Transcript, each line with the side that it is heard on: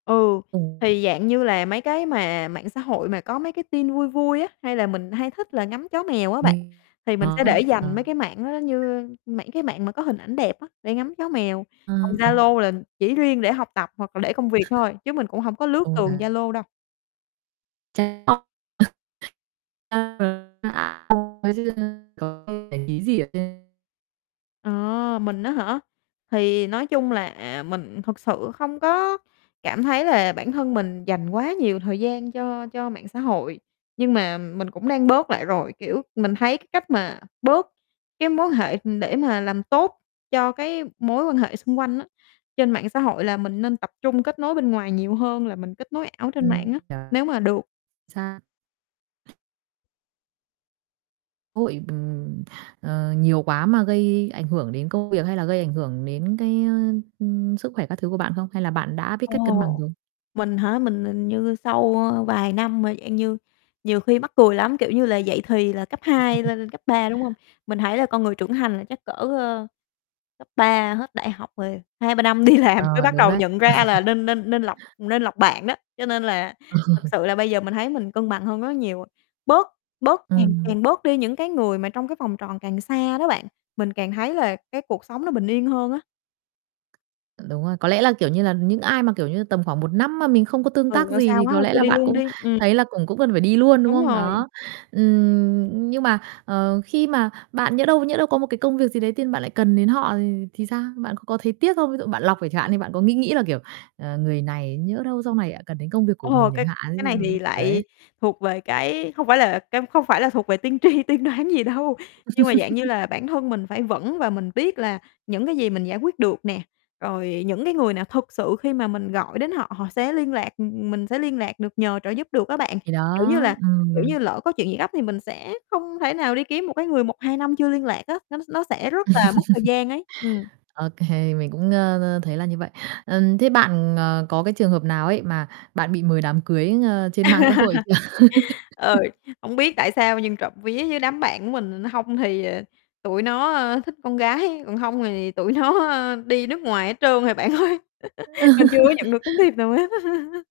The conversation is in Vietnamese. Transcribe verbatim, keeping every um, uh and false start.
left: Ừ,
right: Ừm.
left: thì dạng như là mấy cái mà mạng xã hội mà có mấy cái tin vui vui á, hay là mình hay thích là ngắm chó mèo á bạn, thì mình sẽ để dành mấy cái mạng đó giống
right: [unintelligible]
left: như, ơ, mạng cái mạng mà có hình ảnh đẹp á, để ngắm chó mèo,
right: Ơ,
left: còn
right: ừm.
left: Zalo là chỉ riêng để học tập hoặc là để công việc thôi, chứ mình cũng hổng có lướt tường
right: [unintelligible]
left: Zalo đâu.
right: [unintelligible] Kiểu, không để ý gì ở trên.
left: Ờ, mình á hả? Thì nói chung là, à, mình thực sự không có cảm thấy là bản thân mình dành quá nhiều thời gian cho cho mạng xã hội, nhưng mà mình cũng đang bớt lại rồi, kiểu, mình thấy cái cách mà bớt cái mối quan hệ, ừm, để mà làm tốt cho cái mối quan hệ xung quanh á, trên mạng xã hội là mình nên tập trung kết nối bên ngoài nhiều hơn là mình kết nối ảo trên mạng
right: Ừm,
left: á,
right: kiểu
left: nếu mà được.
right: xa. Hội bình, ờ, nhiều quá mà gây ảnh hưởng đến công việc hay là gây ảnh hưởng đến cái, ơ, ưm, sức khỏe các thứ của bạn không? Hay là bạn đã biết cách cân bằng
left: Ồ,
right: rồi?
left: mình hả? Mình hình như sau, ơ, vài năm mà dạng như nhiều khi mắc cười lắm, kiểu như là, dậy thì là cấp hai lên cấp ba, đúng hông? Mình thấy là con người trưởng thành là chắc cỡ, ơ, cấp ba hết đại học rồi hai ba năm đi làm mới
right: Ờ,
left: bắt
right: đúng
left: đầu
right: đấy.
left: nhận ra là nên nên nên lọc nên lọc bạn đó. Cho nên là
right: Ờ.
left: thật sự là bây giờ mình thấy mình cân bằng hơn rất là nhiều rồi, bớt bớt càng
right: Ừm.
left: càng bớt đi những cái người mà trong cái vòng tròn càng xa đó bạn, mình càng thấy là cái cuộc sống nó bình yên hơn á.
right: Đúng rồi, có lẽ là, kiểu như là, những ai mà, kiểu như, tầm khoảng một năm mà mình không có tương
left: Ừ,
right: tác
left: ở
right: gì
left: xa
right: thì
left: quá
right: có
left: thôi
right: lẽ
left: cho
right: là
left: đi
right: bạn
left: luôn
right: cũng
left: đi, ừm.
right: thấy là cùng cũng cần phải đi luôn, đúng
left: Đúng
right: không?
left: rồi.
right: Đó, ừm, nhưng mà, ờ, khi mà bạn nhỡ đâu nhỡ đâu có một cái công việc gì đấy tự nhiên bạn lại cần đến họ thì thì sao? Bạn có có thấy tiếc không? Ví dụ bạn lọc rồi chẳng hạn đi, bạn có nghĩ nghĩ là, kiểu, ờ, người này nhỡ đâu sau này lại cần đến công việc của
left: Ồ,
right: mình
left: cái
right: chẳng hạn
left: cái này thì
right: [unintelligible] kiểu
left: lại
right: đấy.
left: thuộc về cái hông phải là cái không phải là thuộc về tiên tri, tiên đoán gì đâu, nhưng mà, dạng như là, bản thân mình phải vững và mình biết là những cái gì mình giải quyết được nè, rồi những cái người nào thực sự khi mà mình gọi đến họ họ sẽ liên lạc, ừm, mình sẽ liên lạc được, nhờ trợ giúp được á bạn,
right: Thì đó,
left: kiểu như là, kiểu
right: ừm.
left: như, lỡ có chuyện gì gấp thì mình sẽ không thể nào đi kiếm một cái người một hai năm chưa liên lạc á, nó s nó sẽ rất là mất thời gian ấy, ừm.
right: Ô kê, mình cũng ngơ ơ, thấy là như vậy. Ừm, thế bạn, ờ, có cái trường hợp nào ấy mà bạn bị mời đám cưới ngơ trên mạng xã hội chưa?
left: Ừ, hổng biết tại sao nhưng trộm vía với đám bạn của mình nó hông thì tụi nó, ơ, thích con gái, còn hông thì tụi nó, a, đi nước ngoài hết trơn rồi bạn ơi, mình chưa có nhận được tấm thiệp nào hết á.